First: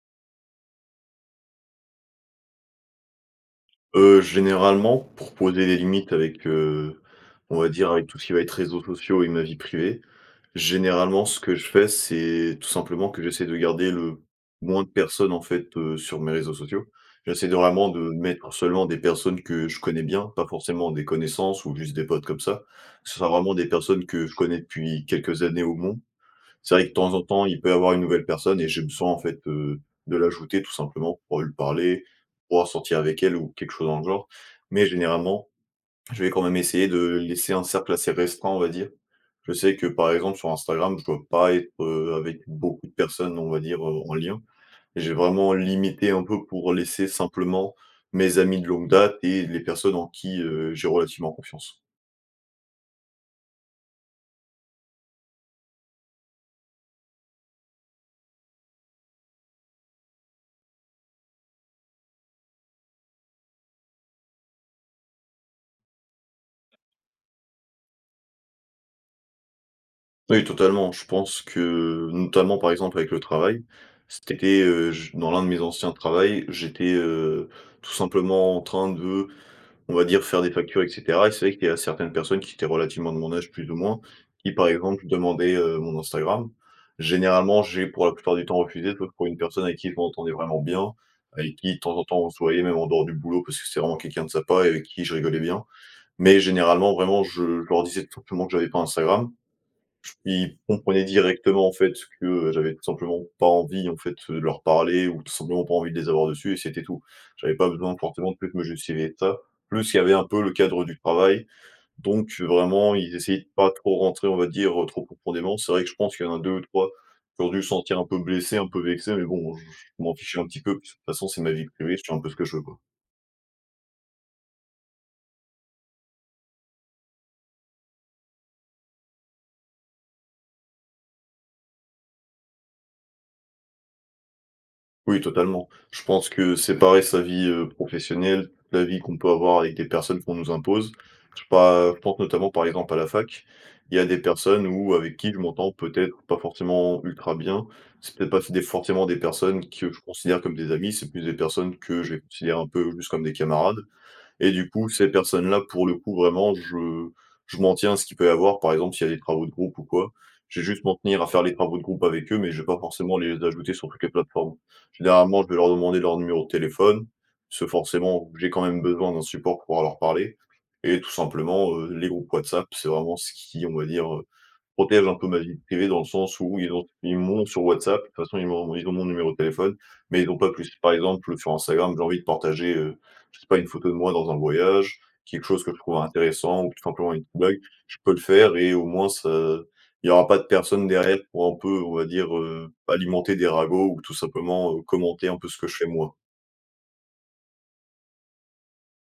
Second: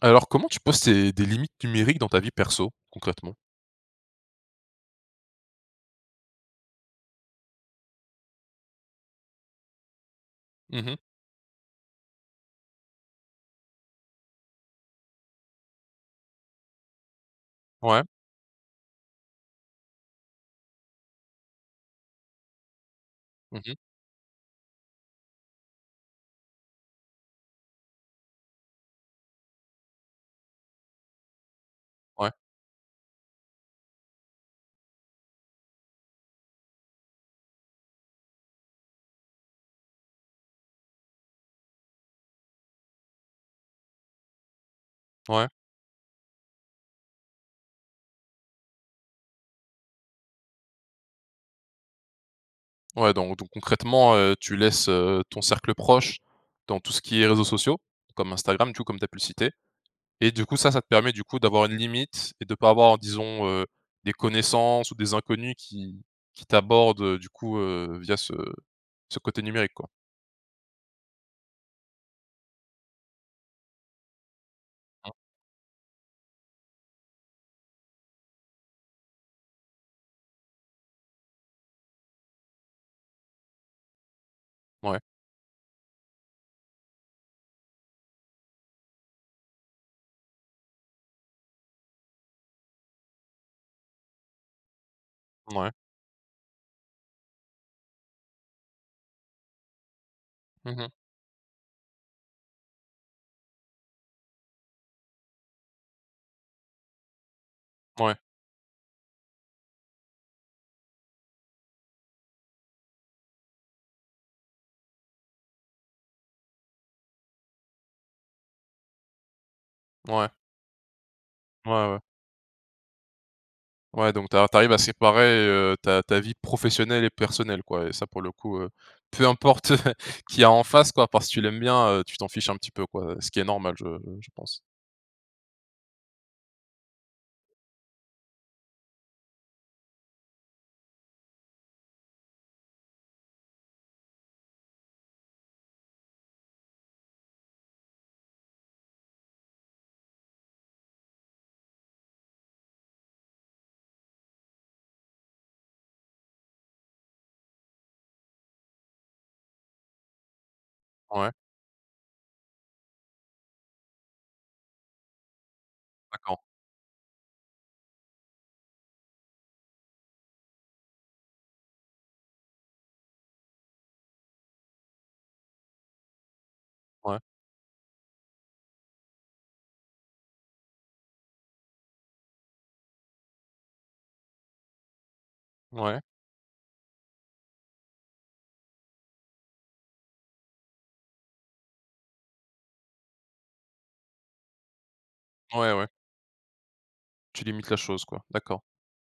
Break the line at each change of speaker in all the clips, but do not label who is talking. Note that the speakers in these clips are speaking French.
Alors comment tu poses tes des limites numériques dans ta vie perso, concrètement?
Heu, généralement pour poser les limites avec, heu, on va dire avec tout ce qui va être réseaux sociaux et ma vie privée,
Mmh mh.
généralement ce que je fais, c'est tout simplement que j'essaie de garder le moins de personnes, en fait, heu, sur mes réseaux sociaux. J'essaie de vraiment de
Ouais.
mettre seulement des personnes que je connais bien, pas forcément des connaissances ou juste des potes comme ça. Que ce soit vraiment
Mmh
des
mh.
personnes que je connais depuis quelques années au mon. C'est vrai que temps en temps, il peut y avoir une nouvelle personne et je me sens en fait, heu, de l'ajouter tout simplement pour lui parler,
Ouais.
pouvoir sortir avec elle ou quelque chose dans le genre. Mais, généralement, je vais quand même essayer de laisser un cercle assez restreint, on va dire. Je sais que, par exemple, sur Instagram, je dois pas être, heu, avec beaucoup de personnes, on va dire, heu, en lien. J'ai
Ouais.
vraiment limité un peu pour laisser simplement mes amis de longue date et les personnes en qui, heu, j'ai relativement confiance.
Ouais, dans ou donc, concrètement, heu, tu laisses, heu, ton cercle proche dans tout ce qui est réseaux sociaux, comme Instagram tu comme tu as pu le citer et du coup ça, ça te permet du coup d'avoir une limite et de pas avoir disons, heu, des connaissances ou des inconnus qui qui t'abordent du coup, heu, via ce ce côté numérique, quoi?
Oui, totalement! Je pense que notamment par exemple avec le travail, cet été, heu, j
Mmh.
dans l'un de mes anciens travail j'étais, heu, tout simplement en train de, on va dire faire des factures, et cetera. Et c'est vrai qu'il y a certaines personnes qui étaient relativement de mon âge plus ou moins, qui par
Mouais.
exemple demandaient, heu, mon Instagram. Généralement, j'ai pour la plupart du temps refusé, sauf pour une personne avec qui je m'entendais vraiment bien, avec qui temps en temps on se voyait même en dehors du boulot, parce que c'est vraiment quelqu'un de sympa et avec qui je rigolais bien.
Mouais.
Mais, généralement vraiment je je leur disais tout simplement que j'avais pas Instagram. Ils
Mmh mh.
comprenaient directement, en fait, ce que j'avais tout simplement pas envie, en fait, leur parler ou tout simplement pas envie de les avoir dessus et c'était tout. J'avais pas besoin
Mouais.
forcément, de plus de me justifier que ça. Plus, il y avait un peu le cadre du travail. Donc vraiment, ils essayaient de pas trop rentrer, on va dire, trop profondément. C'est vrai que je pense qu'il y en a 2 ou 3 qui ont dû sentir un peu blessés, un peu vexés mais bon, heu, j j je m'en
Mouais.
fichais un petit peu puis c façon, c'est ma vie
Mouais,
privée,
ouais.
je fais un peu ce que je veux, quoi.
Ouais, donc, tu as tu arrives à séparer, heu, ta ta vie professionnelle et personnelle, quoi, et ça, pour le coup heu, peu importe qui il y a en face, quoi. À part si tu l'aimes bien, heu, tu t'en fiches un petit peu, quoi, ce qui est normal, je je pense.
Oui, totalement. Je pense que séparer sa vie, heu, professionnelle, de la vie qu'on peut avoir avec des personnes qu'on nous impose. Je sais pas, heu, je pense notamment, par exemple, à la fac. Il y a des personnes où avec qui je m'entends peut-être pas forcément ultra bien. C'est peut-être pas, des forcément des personnes que je considère comme des amis, c'est plus des personnes que j'ai je les considère un peu juste comme des camarades. Et du coup, ces personnes-là, pour le coup, vraiment, je je m'en tiens à ce qui peut y avoir. Par exemple, s'il y a des travaux de groupe ou quoi, je vais juste m'en tenir à
Ouais.
faire les travaux de groupe avec eux, mais je vais pas forcément les ajouter sur toutes les plateformes. Généralement, je vais leur demander leur
D'accord.
numéro de téléphone, parce que forcément, j'ai quand même besoin d'un support pour pouvoir leur parler. Et tout simplement, heu, les groupes WhatsApp, c'est vraiment ce qui, on va dire, heu, protège un peu ma vie privée, dans le sens où ils ont ils
Ouais.
m'ont sur WhatsApp. De toute façon, ils m'ont ils ont mon numéro de téléphone, mais ils ont pas plus. Par exemple, heu, sur Instagram, j'ai envie de partager, heu, je sais pas, une photo de moi dans un voyage, quelque chose que je trouve
Ouais.
intéressant, ou tout simplement une petite blague. Je peux le faire et au moins, ça il y aura pas de personne derrière pour, un peu, on va dire, heu, alimenter des ragots ou, tout simplement, heu, commenter un peu ce que
Ouais
je
ouais.
fais moi.
Tu limites la chose, quoi, d'accord.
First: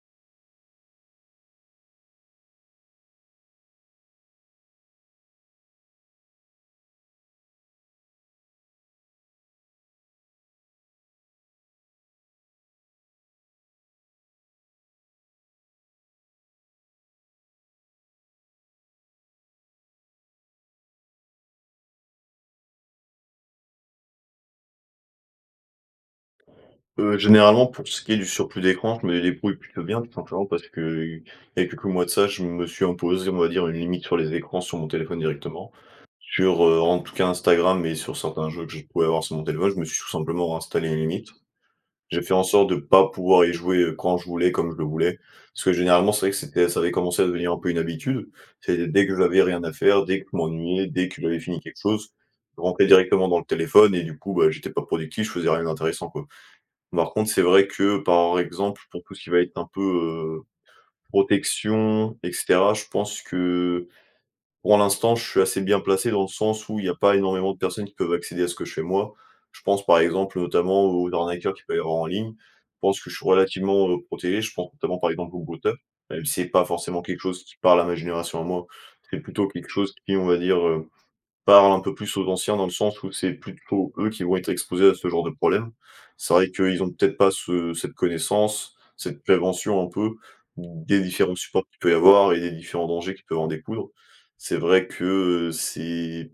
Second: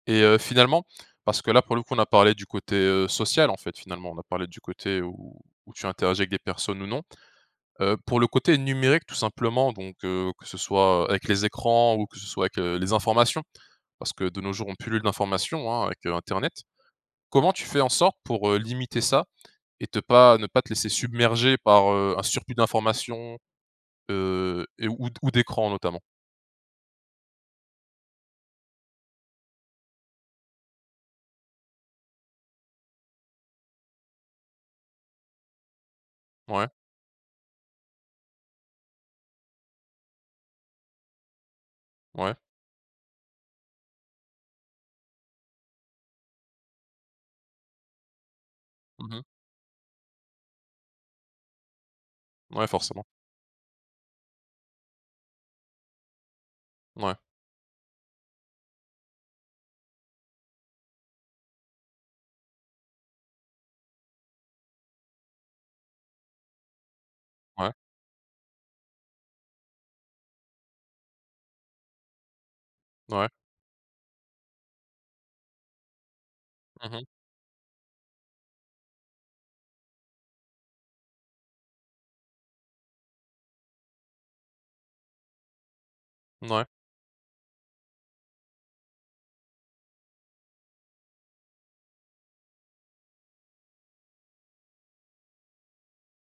Et heu, finalement, parce que là, pour le coup, on a parlé du côté, heu, social, en fait, finalement, on a parlé du côté où où tu interagis avec des personnes ou non. Heu, pour le côté numérique, tout simplement, donc, heu, que ce soit, heu, avec les écrans ou que ce soit avec, heu, les informations. Parce que, de nos jours, on pullule d'informations, hein, avec internet. Comment tu fais en sorte pour, heu, limiter ça et te pas ne pas te laisser submerger par, heu, un surplus d'informations, heu, et ou d' ou d'écran notamment?
Heu, généralement, pour ce qui est du surplus d'écran, je me débrouille plutôt bien. Tout simplement parce qu'il y a quelques mois de ça, je me suis imposé, on va dire, une limite sur les écrans, sur mon téléphone directement. Sur,
Ouais.
heu, en tout cas, Instagram et sur certains jeux que je pouvais avoir sur mon téléphone. Je me suis tout simplement installé une limite. J'ai fait
Ouais.
en sorte de pas pouvoir y jouer, heu, quand je voulais, et comme je le voulais, parce que, généralement, c'est vrai que c'était ça avait commencé à devenir un peu une habitude. C'est dès
Mmh
que
mh.
j'avais rien à faire, dès que je m'ennuyais, dès que j'avais fini quelque chose, je
Ouais,
rentrais
forcément.
directement dans le téléphone et, du coup, bah, j'étais pas productif, je faisais rien d'intéressant, quoi. Par
Ouais.
contre, c'est vrai que, par exemple, pour tout ce qui va être un peu, heu, protection et cetera, je pense que, pour l'instant, je suis assez bien placé, dans le sens où il y a pas énormément de
Ouais.
personnes qui peuvent accéder à ce que je fais, moi. Je pense, par exemple, notamment aux arnaqueurs qui peuvent avoir en ligne. Je pense que je suis
Ouais.
relativement, heu, protégé. Je pense notamment, par exemple, aux brouteurs, même si c'est pas
Mmh
forcément
mh.
quelque chose qui parle à ma génération à moi. C'est plutôt quelque chose qui, on va dire, heu, parle un peu plus aux anciens, dans le sens où c'est plutôt eux qui vont être exposés à ce genre de problème. C'est vrai
Mouais.
qu'eux, ils ont peut-être pas ce cette connaissance, cette prévention, un peu, ou des différents supports qu'il peut y avoir et des différents dangers qui peuvent en découdre. C'est vrai que, heu, c'est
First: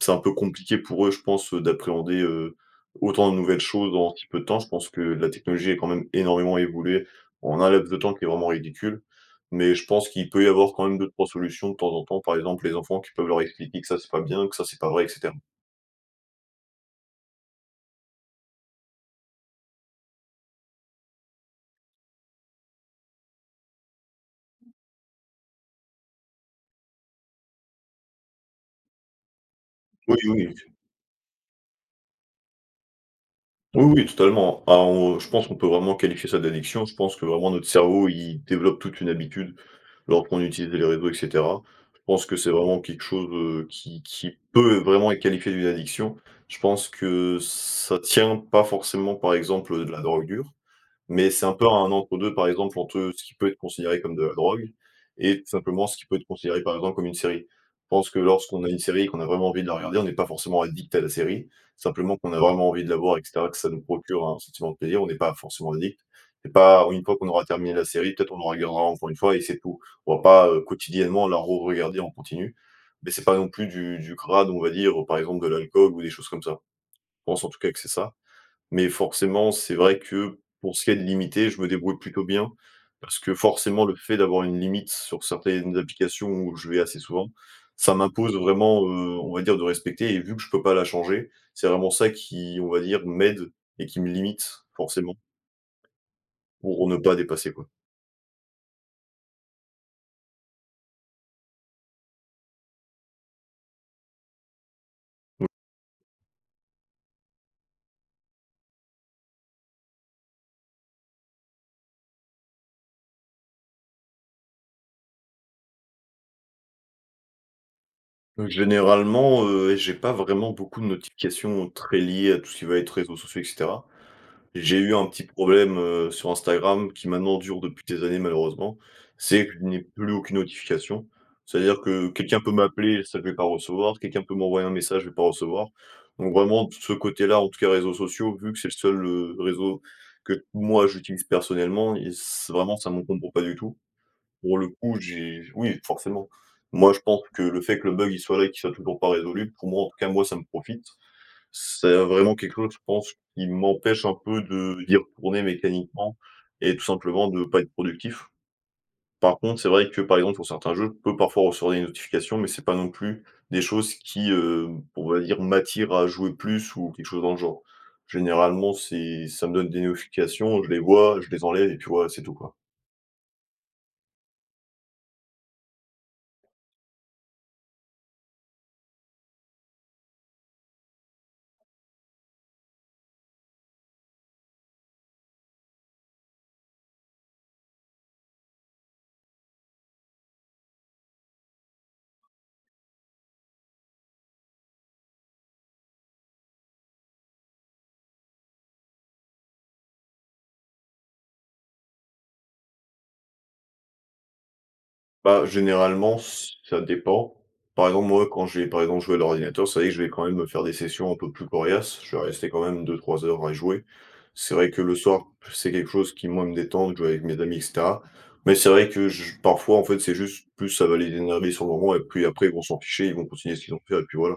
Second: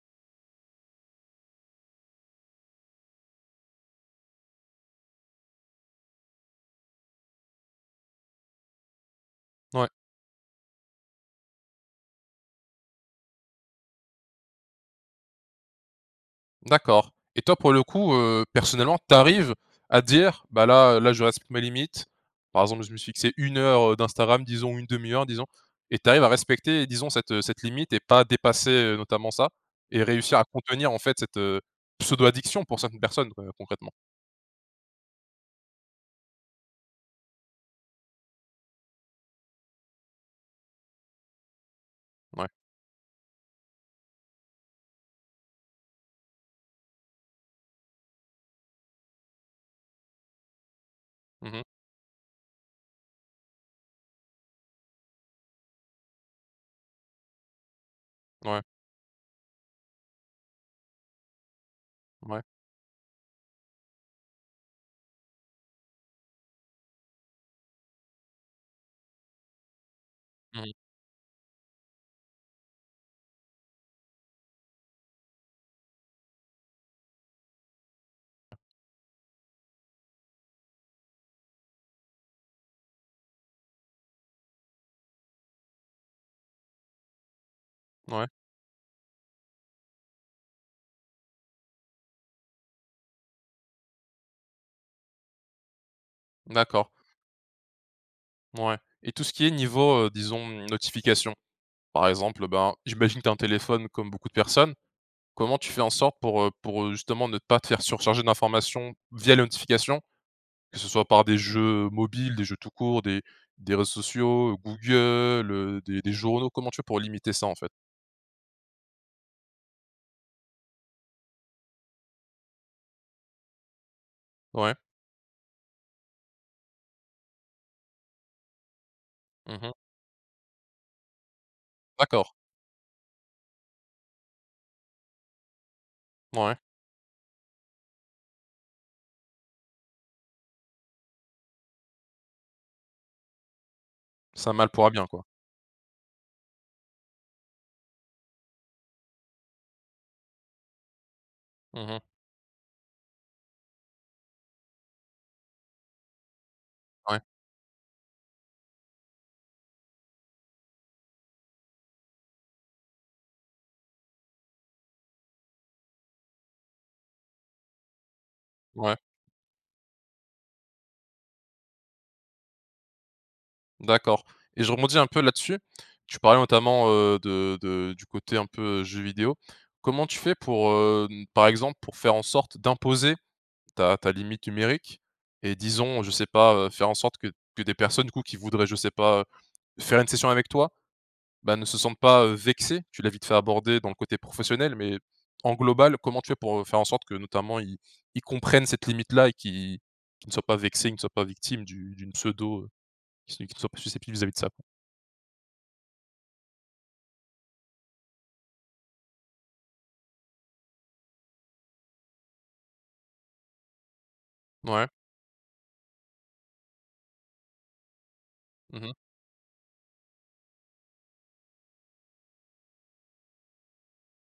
c'est un peu compliqué pour eux, je pense, heu, d'appréhender, heu, autant de nouvelles choses en si peu de temps. Je pense que la technologie est quand même énormément évoluée, en un laps de temps qui est vraiment ridicule, mais je
Ouais.
pense qu'il peut y avoir quand même 2-3 solutions de temps en temps. Par exemple, les enfants qui peuvent leur expliquer que ça, c'est pas bien, que ça, c'est pas vrai et cetera.
D'accord et toi pour le coup, heu, personnellement tu arrives à dire: «Bah, là, heu, là, je respecte mes limites. Par exemple je me suis fixé 1 heure, heu, d'Instagram disons, 1/2 heure disons» et tu arrives à respecter et disons cette, heu, cette limite et pas dépasser, heu, notamment ça? Et
Oui
réussir à
oui, OK.
contenir en fait cette, heu, pseudo addiction pour cette personne qure
Oui
concrètement?
oui totalement, hein. Bah, on je pense qu'on peut vraiment qualifier ça d'addiction, je pense que vraiment notre cerveau il développe toute une habitude lorsqu'on utilise les réseaux et cetera. Je pense que
Ouais.
c'est vraiment quelque chose, heu, qui qui peut vraiment être qualifié d'une addiction. Je pense que ç ça tient pas forcément par exemple, heu, de la drogue dure, mais c'est
Mmh
un
mh.
peu un entre-deux, par exemple entre ce qui peut être considéré comme de la drogue et simplement ce qui peut être considéré par exemple comme une série. Je pense que
Mouais.
lorsqu'on a une série et qu'on a vraiment envie de la regarder, on n'est pas forcément addict à la série. Simplement qu'on a
Mouais.
vraiment envie de la voir et cetera et que ça nous procure un sentiment de plaisir. On n'est pas forcément addict et pas une fois qu'on aura terminé la série, peut-être on en regardera encore une fois et c'est tout. On va pas, heu,
Moui.
quotidiennement la re-regarder en continu. Mais c'est pas non plus du du crade, on va dire, heu, par exemple de l'alcool ou des choses comme ça. Je pense en tout cas que c'est ça. Mais forcément, c'est vrai que pour ce qui est de limiter, je me débrouille plutôt bien. Parce que forcément, le fait d'avoir une limite sur certaines applications où je vais assez souvent, ça
Mouais.
m'impose vraiment, heu, on va dire de respecter et vu que je peux pas la changer. C'est vraiment ça qui, on va dire, m'aide et qui me limite forcément
D'accord.
pour ne pas dépasser quoi.
Mouais et tout ce qui est niveau, heu, disons, notifications. Par exemple, ben, j'imagine que tu as un téléphone, comme beaucoup de personnes. Comment tu fais en sorte pour, heu, pour, heu, justement ne pas te faire surcharger d'informations via les notifications, que ce soit par des jeux mobiles, des jeux tout court, des des réseaux sociaux, Google, heu, des des journaux. Comment tu fais pour limiter ça en fait?
Heu, généralement, heu, j'ai pas vraiment beaucoup de notifications, heu, très liées à tout ce qui va être réseaux sociaux et cetera.
Ouais.
J'ai eu un petit problème, heu, sur Instagram qui maintenant dure depuis des années malheureusement, c'est que
Mmh
je
mh.
n'ai plus aucune notification. C'est à dire que
D'accord.
quelqu'un peut m'appeler, ça, je vais pas recevoir, quelqu'un peut m'envoyer un message, je vais pas recevoir. Donc
Ouais.
vraiment de ce côté-là, en tout cas réseaux sociaux, vu que c'est le seul, heu, réseau que moi j'utilise personnellement, il c c'est vraiment, ça m'encombre pas du tout.
C'est un
Pour le
mal pour un
coup,
bien quoi.
j'ai oui forcément. Moi, je pense que le fait que le bug il soit là et qu'il soit toujours pas résolu, pour moi en tout cas, moi ça me profite. C'est,
Mmh mh.
heu, vraiment quelque chose je pense qui m'empêche un peu de d'y retourner mécaniquement et tout
Ouais.
simplement de pas être productif. Par contre, c'est vrai que, par exemple, pour certains jeux, je peux parfois recevoir des notifications, mais c'est pas non plus des choses qui, heu, on va dire, m'attire à jouer plus ou quelque chose dans le genre. Généralement,
Ouais.
c'est ça me donne des notifications, je les vois, je les enlève et puis voilà, c'est tout quoi.
D'accord et je rebondis un peu là-dessus. Tu parlais notamment, heu, de de du côté un peu, heu, jeux vidéos. Comment tu fais pour, hem, par exemple, pour faire en sorte d'imposer ta ta limite numérique et disons, je sais pas, heu, faire en sorte que que des personnes, du coup, qui voudraient je sais pas, faire une session avec toi, bah, ne se sentent pas, heu, vexées? Tu l'as vite fait abordé dans le côté professionnel mais en global, comment tu fais pour, heu, faire en sorte que notamment ils ils comprennent cette limite-là et qu'ils qu'ils ne soient pas vexés, ils ne soient pas victimes d'une d'une pseudo, heu, qu qui ne soient pas susceptibles vis-à-vis de ça, quoi?
Bah, généralement ç ça dépend. Par exemple, moi quand je vais, par exemple, jouer à l'ordinateur, c'est vrai que je vais, quand même, me faire des sessions un peu plus coriaces. Je vais rester quand même 2-3 heures à y jouer. C'est vrai que
Mouais.
le soir, c'est quelque chose qui moi me détend, de jouer avec mes amis et cetera. Mais c'est
Mmh
vrai
mh.
que j je parfois en fait, c'est juste, plus ça va les énerver sur le moment et puis après ils vont s'en ficher, ils vont continuer ce qu'ils ont à faire et puis voilà.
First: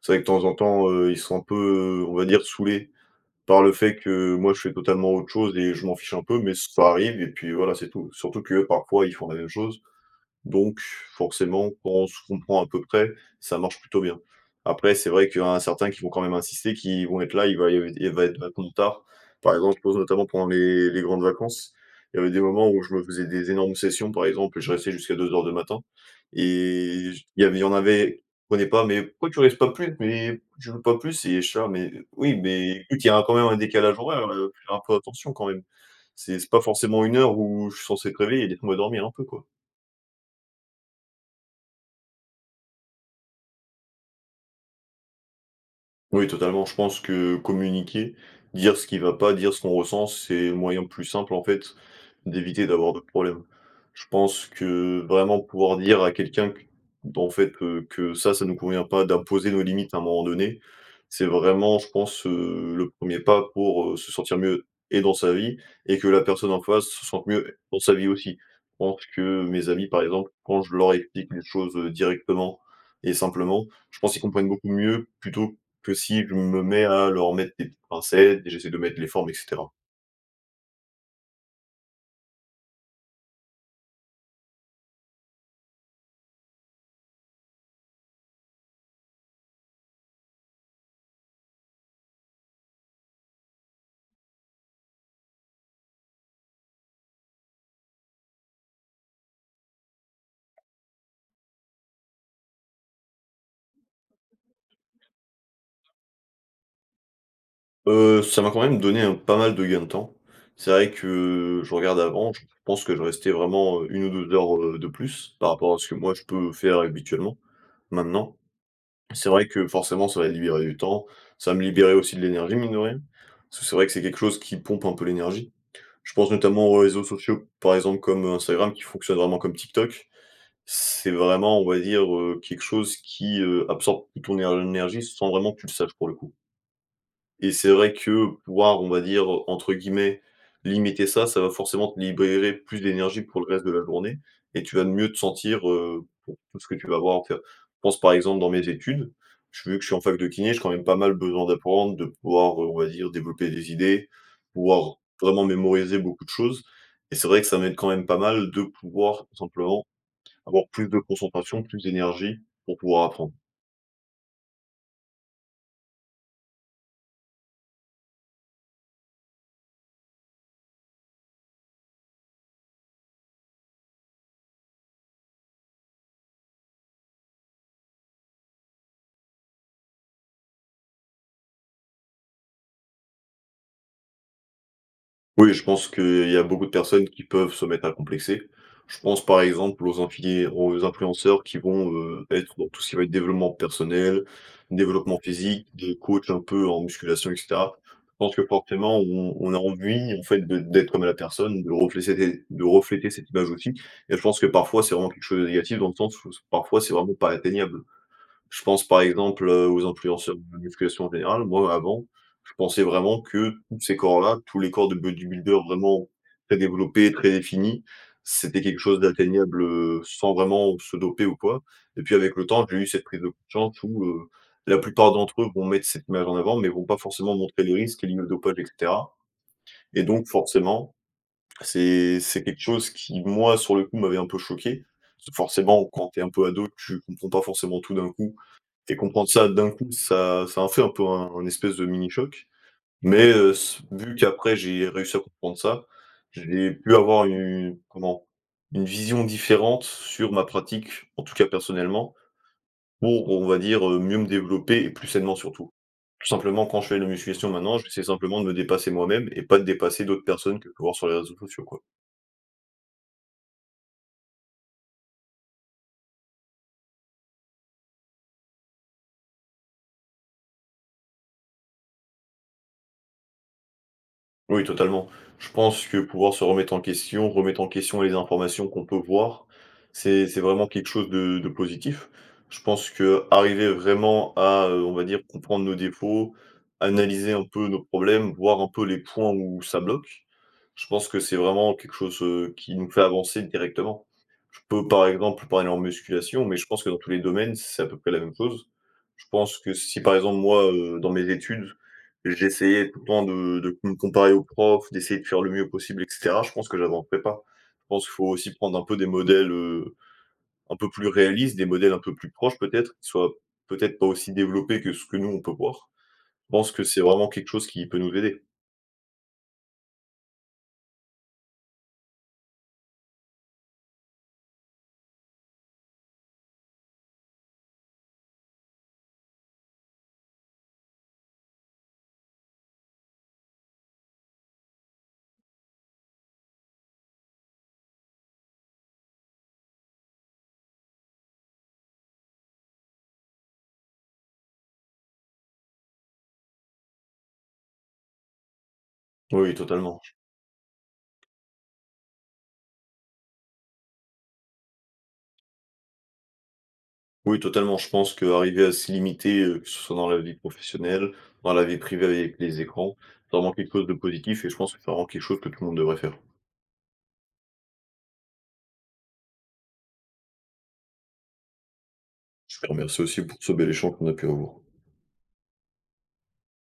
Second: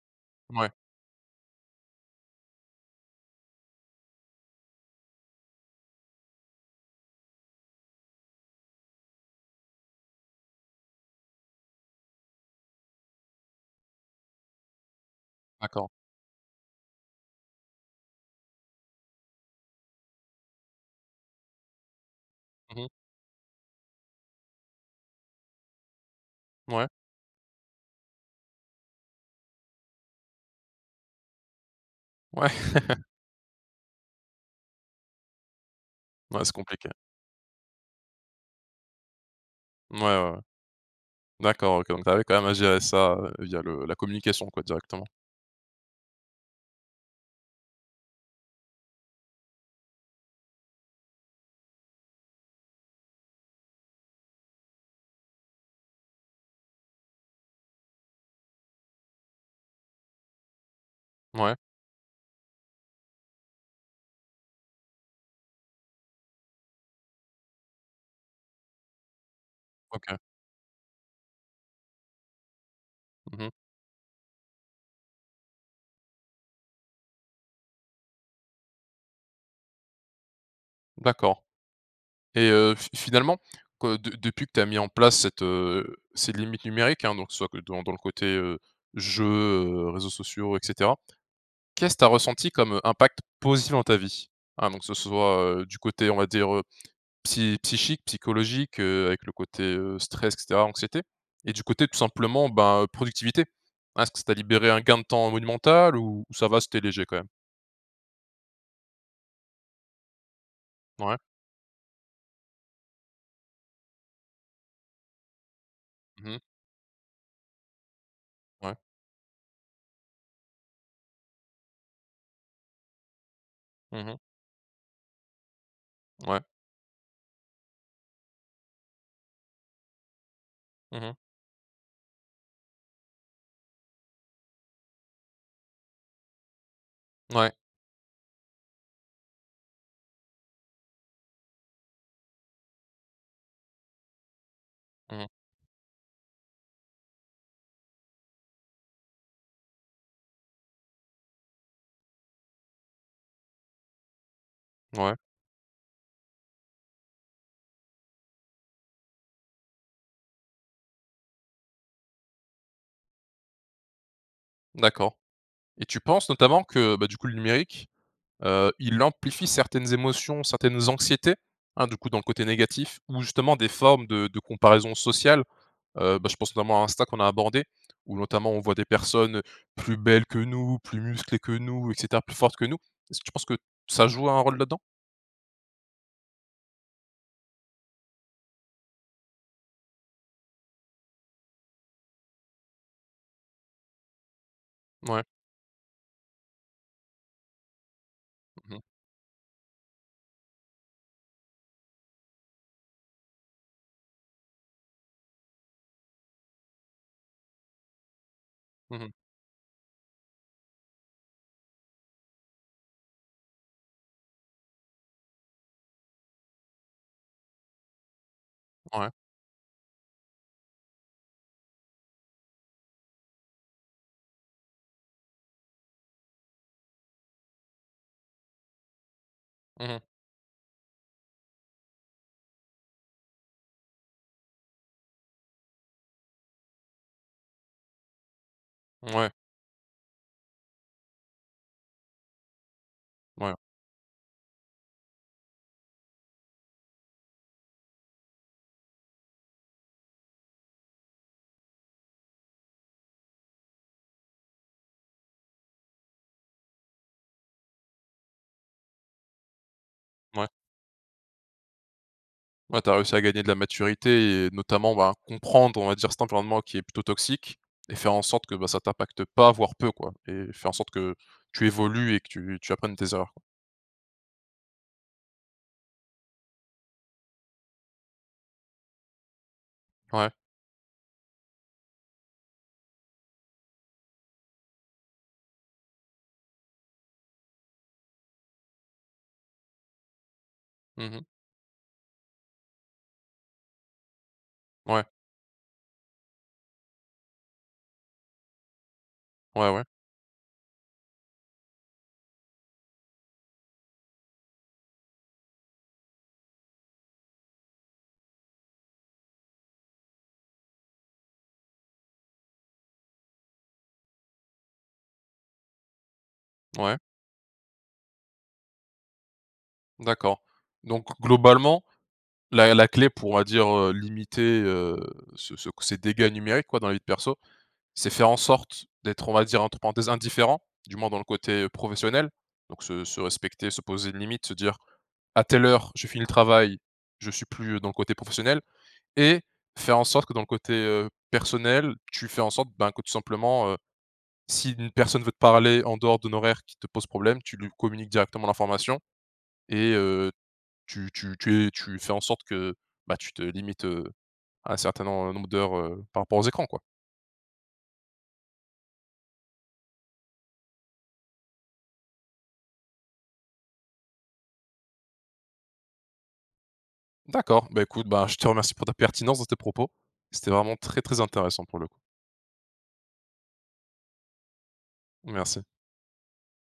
C'est vrai que, temps en
Mouais.
temps, heu, ils sont un peu, heu, on va dire, saoulés par le fait que moi je fais totalement autre chose et je m'en fiche un peu. Mais ça arrive et puis voilà, c'est tout. Surtout que parfois ils font la même chose, donc forcément quand on se comprend à peu près, ça marche plutôt bien. Après c'est vrai qu'il y en a
D'accord.
certains qui vont quand même insister, qui vont être là, il va y il va être vachement tard. Par exemple, je pense notamment pendant les les grandes vacances, il y avait des moments
Mmh
où
mh.
je me faisais des énormes sessions, par exemple et je restais jusqu'à 2:00 du matin
Mouais.
et j il y avait il y en avait, ils comprenaient pas: «Mais pourquoi tu restes pas plus? Mais pourquoi tu joues pas plus?» Et je suis là: «Mais, oui,
Ouais.
mais écoute il y a quand même un décalage horaire, heu, faut faire un peu attention quand même. C'est
Ouais,
c'est
c'est
pas
compliqué.
forcément une heure où je suis censé être réveillé, laissez-moi dormir un peu quoi».
Mouais, ouais, ouais. D'accord, OK. Donc tu arrives quand même à gérer ça, heu, via le la communication quoi, directement.
Oui totalement, je pense que communiquer, dire ce qui va pas, dire ce qu'on ressent, c'est le moyen plus simple, en fait, d'éviter d'avoir d'autres problèmes. Je pense que vraiment, pouvoir dire à quelqu'un que, ben en fait, heu, que ça ça nous convient pas, d'imposer nos limites à un moment donné. C'est
Mouais.
vraiment je pense, heu, le 1er pas pour se sentir mieux, et dans sa vie, et que la personne en face se sente mieux dans sa vie aussi. Je pense que mes amis, par
OK.
exemple, quand je leur explique les choses directement et
Mmh mh.
simplement, je pense qu'ils comprennent beaucoup mieux. Plutôt que si je me mets à leur mettre des petites pincettes et j'essaie de mettre les formes et cetera.
D'accord. Et heu, fi finalement que de depuis que tu as mis en place cette, heu, ces limites numériques hein, donc que ce soit, dans dans le côté, heu, jeux, réseaux sociaux, et cetera. Qu'est ce tu as ressenti comme impact positif dans ta vie? Hein, donc que ce soit du côté, on va dire, psy psychique, psychologique, heu, avec le côté, heu, stress et cetera, anxiété. Et du côté, tout simplement, ben productivité. Hein, est-ce que ça t'a libéré un gain de temps monumental ou ça va, c'était léger quand même?
Heu, ça m'a quand même donné un pas mal de gain de temps. C'est vrai,
Mouais.
que je regarde avant, je pense que je restais vraiment 1 ou 2 heures, heu, de plus, par rapport à ce que moi je
Mmh mh.
peux faire habituellement, maintenant.
Mouais.
C'est vrai que forcément, ça m'a libéré du temps. Ça me libérait aussi de l'énergie, mine de rien. Parce que c'est vrai que, c'est
Mmh
quelque
mh.
chose qui pompe un peu l'énergie. Je pense
Mouais.
notamment aux réseaux sociaux, par exemple, comme Instagram qui fonctionne vraiment comme TikTok.
Mmh
C'est
mh.
vraiment, on va dire, heu, quelque chose qui, heu, absorbe toute ton éner énergie, sans vraiment que tu le saches, pour le coup. Et
Mouais.
c'est vrai que pouvoir, on va dire, entre guillemets, «limiter» ça, ça va forcément te libérer plus d'énergie pour le reste de la journée et tu vas mieux
Mmh
te
mh.
sentir, heu, pour tout ce que tu vas avoir à faire. Je pense, par exemple, dans mes études, vu que je suis en fac de kiné, j'ai, quand même, pas mal besoin d'apprendre, de pouvoir, heu, on va dire, développer des idées, pouvoir
Mouais.
vraiment mémoriser beaucoup de choses et c'est vrai que ça m'aide, quand même, pas mal de pouvoir, tout simplement, avoir plus de concentration, plus d'énergie, pour pouvoir apprendre.
D'accord. Et tu penses, notamment que, bah, du coup, le numérique, heu, il amplifie certaines émotions, certaines anxiétés? Hein, du coup, dans le côté négatif ou justement des formes de de comparaison sociale? Heu, bah, je pense notamment à Insta, qu'on a abordé où notamment on voit des personnes plus belles que nous, plus musclées que nous, et cetera, plus fortes que nous. Est ce que tu penses que ça joue un rôle là-dedans?
Oui, je pense qu'il y a a beaucoup de personnes qui peuvent se mettre à complexer. Je pense, par exemple, aux inflié aux influenceurs qui vont, heu, être dans tout ce qui va être développement personnel, développement
Ouais.
physique, des coachs un peu en musculation, et cetera. Je pense que
Mmh mh.
forcément, on on a envie en fait, d'ê d'être comme la personne, de refléséter de refléter cette image aussi et je pense que, parfois, c'est vraiment quelque chose de négatif, dans le sens où s parfois c'est vraiment pas atteignable. Je pense,
Mmh
par
mh.
exemple, heu, aux influenceurs de la musculation en général. Moi, avant, je pensais vraiment que tous ces corps là, tous les corps de bodybuilders vraiment très développés, très définis, c'était quelque chose
Ouais.
d'atteignable, heu, sans vraiment se doper ou quoi et puis, avec le temps, j'ai eu cette prise de conscience où, heu, la plupart d'entre eux vont mettre cette image en avant, mais vont pas forcément montrer les risques liés au dopage et cetera.
Mmh
Et
mh.
donc forcément c'est c'est quelque chose qui, moi, sur le coup, m'avait un peu choqué. Forcément, quand tu es un peu ado, tu comprends pas forcément tout d'un coup et comprendre
Ouais.
ça d'un coup, ça ça, en fait un peu, un espèce de mini choc. Mais, heu,
Ouais.
s vu qu'après j'ai réussi à comprendre ça, j'ai pu avoir une, comment? Une vision différente sur ma pratique, en tout cas personnellement pour, on va dire, heu, mieux me développer et plus sainement surtout. Tout simplement quand je fais de la musculation maintenant, j'essaie simplement de me dépasser moi-même et pas de dépasser d'autres
Ouais.
personnes que je peux voir sur les réseaux sociaux, quoi.
Ouais. Tu as réussi à gagner de la maturité et notamment, ben, à comprendre, on va dire, cet environnement qui est plutôt toxique et faire en sorte que, bah, ça t'impacte pas, voire peu quoi. Et faire en sorte que tu évolues et que tu tu apprennes de tes erreurs quoi.
Oui totalement. Je pense que pouvoir se remettre en question, remettre en question les informations qu'on peut voir, c'est
Ouais.
c'est vraiment quelque chose de de positif. Je pense qu'arriver vraiment à, heu, on va dire, comprendre nos défauts, analyser un peu nos problèmes, voir un peu les points où ça bloque. Je pense
Mmh
que
mh.
c'est vraiment quelque chose, heu, qui nous fait avancer directement. Je peux
Mouais.
par exemple, parler en musculation, mais je pense que dans tous les domaines, c'est à peu près la même chose. Je pense
Ouais,
que
ouais.
si par exemple moi, heu, dans mes études, j'essayais tout le temps de de com de me comparer aux profs, d'essayer de faire le mieux possible, et cetera, je pense que j'avancerais pas. Je pense qu'il faut aussi prendre un peu des modèles, heu, un peu plus réalistes, des modèles un peu plus proches peut-être, qui soient peut-être pas aussi développés que ce que nous on peut voir. Je pense que
Mouais.
c'est vraiment quelque chose qui peut nous aider.
D'accord donc globalement la la clé pour on va dire, heu, limiter, heu, ce ce ces dégâts numériques quoi dans la vie perso. C'est faire en sorte d'être on va dire entre parenthèses indifférent du moins dans le côté, heu, professionnel. Donc se se respecter se poser une limite se dire: «À telle heure je finis le travail, je suis plus, heu, dans le côté professionnel» et faire en sorte que dans le côté, heu, personnel tu fais en sorte ben, que tout simplement, heu, si une personne veut te parler en dehors d'un horaire qui te pose problème, tu lui communiques directement l'information
Oui
et
totalement.
heu, tu tu tu es tu fais en sorte que, bah, tu te limites, heu, un certain nom heu, nombre d'heures, heu, par rapport aux écrans quoi.
Oui totalement, je pense qu'arriver à se limiter, heu, que ce soit dans la vie professionnelle, dans la vie privée avec les écrans, c'est vraiment quelque chose de positif et je pense que c'est vraiment quelque chose que tout le monde devrait faire.
D'accord, beh écoute, ben, je te remercie pour ta pertinence dans tes propos. C'était vraiment très, très intéressant, pour le coup.
Je te remercie aussi pour ce bel échange qu'on a pu avoir.
Merci.